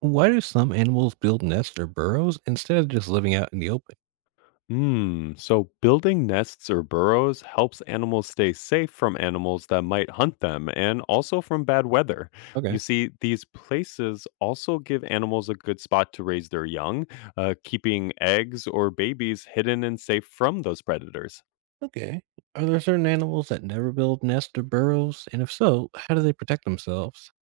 Why do some animals build nests or burrows instead of just living out in the open? Hmm. So building nests or burrows helps animals stay safe from animals that might hunt them and also from bad weather. Okay. You see, these places also give animals a good spot to raise their young, keeping eggs or babies hidden and safe from those predators. Okay. Are there certain animals that never build nests or burrows? And if so, how do they protect themselves?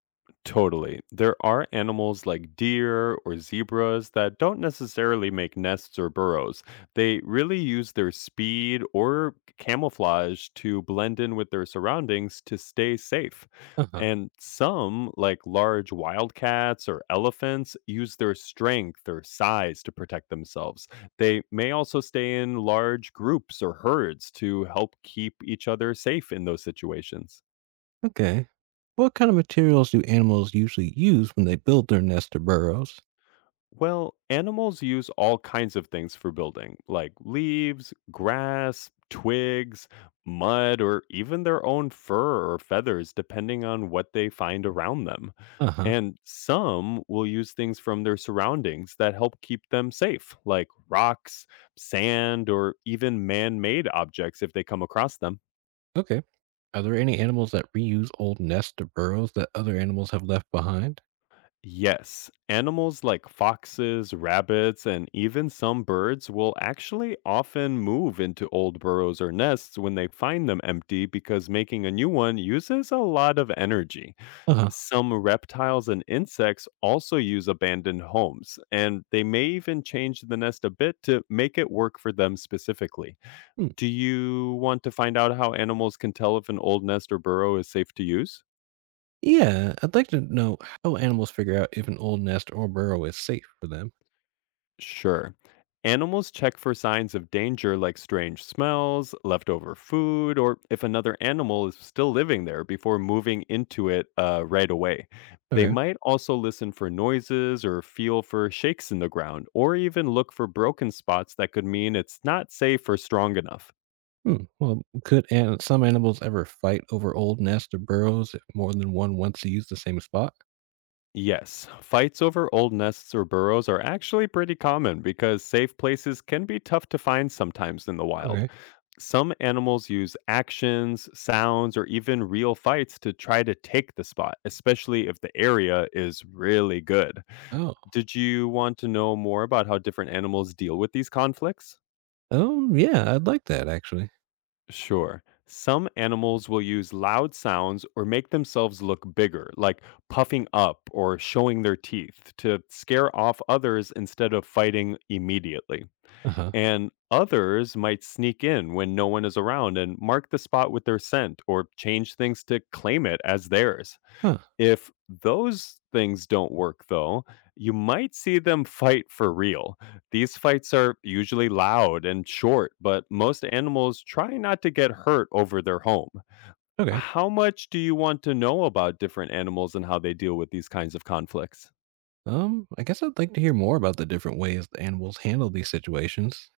Totally. There are animals like deer or zebras that don't necessarily make nests or burrows. They really use their speed or camouflage to blend in with their surroundings to stay safe. Uh huh. And some, like large wildcats or elephants, use their strength or size to protect themselves. They may also stay in large groups or herds to help keep each other safe in those situations. Okay. What kind of materials do animals usually use when they build their nests or burrows? Well, animals use all kinds of things for building, like leaves, grass, twigs, mud, or even their own fur or feathers, depending on what they find around them. Uh huh. And some will use things from their surroundings that help keep them safe, like rocks, sand, or even man made objects if they come across them. Okay. Are there any animals that reuse old nests or burrows that other animals have left behind? Yes, animals like foxes, rabbits, and even some birds will actually often move into old burrows or nests when they find them empty because making a new one uses a lot of energy. Uh huh. Some reptiles and insects also use abandoned homes, and they may even change the nest a bit to make it work for them specifically. Hmm. Do you want to find out how animals can tell if an old nest or burrow is safe to use? Yeah, I'd like to know how animals figure out if an old nest or burrow is safe for them. Sure. Animals check for signs of danger like strange smells, leftover food, or if another animal is still living there before moving into it right away. They Okay. might also listen for noises or feel for shakes in the ground, or even look for broken spots that could mean it's not safe or strong enough. Hmm. Well, could an some animals ever fight over old nests or burrows if more than one wants to use the same spot? Yes, fights over old nests or burrows are actually pretty common because safe places can be tough to find sometimes in the wild. Okay. Some animals use actions, sounds, or even real fights to try to take the spot, especially if the area is really good. Oh. Did you want to know more about how different animals deal with these conflicts? Yeah, I'd like that actually. Sure. Some animals will use loud sounds or make themselves look bigger, like puffing up or showing their teeth, to scare off others instead of fighting immediately. Uh huh. And others might sneak in when no one is around and mark the spot with their scent or change things to claim it as theirs. Huh. If those things don't work, though, you might see them fight for real. These fights are usually loud and short, but most animals try not to get hurt over their home. Okay. How much do you want to know about different animals and how they deal with these kinds of conflicts? I guess I'd like to hear more about the different ways the animals handle these situations.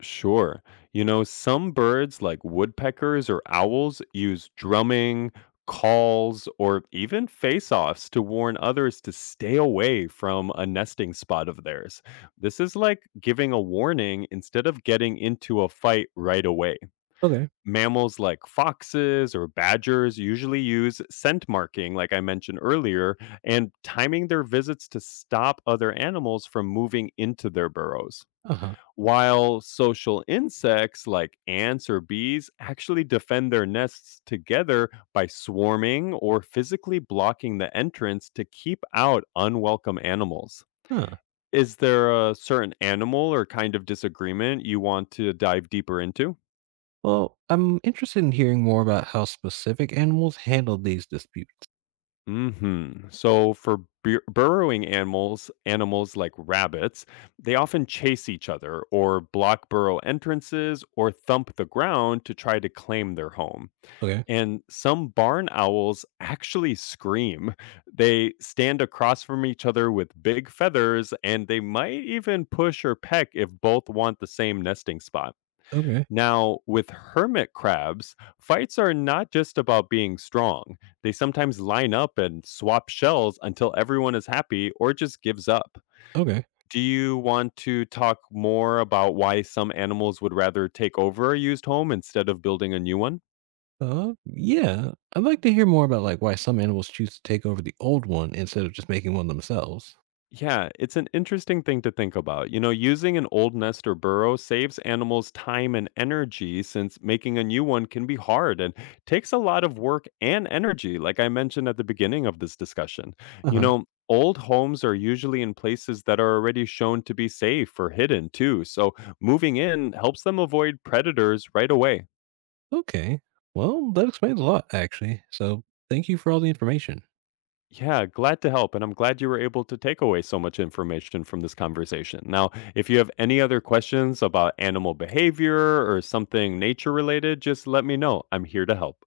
Sure. You know, some birds like woodpeckers or owls use drumming, calls, or even face offs to warn others to stay away from a nesting spot of theirs. This is like giving a warning instead of getting into a fight right away. Okay. Mammals like foxes or badgers usually use scent marking, like I mentioned earlier, and timing their visits to stop other animals from moving into their burrows, Uh huh. while social insects like ants or bees actually defend their nests together by swarming or physically blocking the entrance to keep out unwelcome animals. Huh. Is there a certain animal or kind of disagreement you want to dive deeper into? Well, I'm interested in hearing more about how specific animals handle these disputes. Mhm. So for burrowing animals, animals like rabbits, they often chase each other or block burrow entrances or thump the ground to try to claim their home. Okay. And some barn owls actually scream. They stand across from each other with big feathers, and they might even push or peck if both want the same nesting spot. Okay. Now, with hermit crabs, fights are not just about being strong. They sometimes line up and swap shells until everyone is happy or just gives up. Okay. Do you want to talk more about why some animals would rather take over a used home instead of building a new one? Yeah. I'd like to hear more about like why some animals choose to take over the old one instead of just making one themselves. Yeah, it's an interesting thing to think about. You know, using an old nest or burrow saves animals time and energy, since making a new one can be hard and takes a lot of work and energy, like I mentioned at the beginning of this discussion. You Uh-huh. know, old homes are usually in places that are already shown to be safe or hidden too, so moving in helps them avoid predators right away. Okay. Well, that explains a lot, actually. So thank you for all the information. Yeah, glad to help. And I'm glad you were able to take away so much information from this conversation. Now, if you have any other questions about animal behavior or something nature related, just let me know. I'm here to help.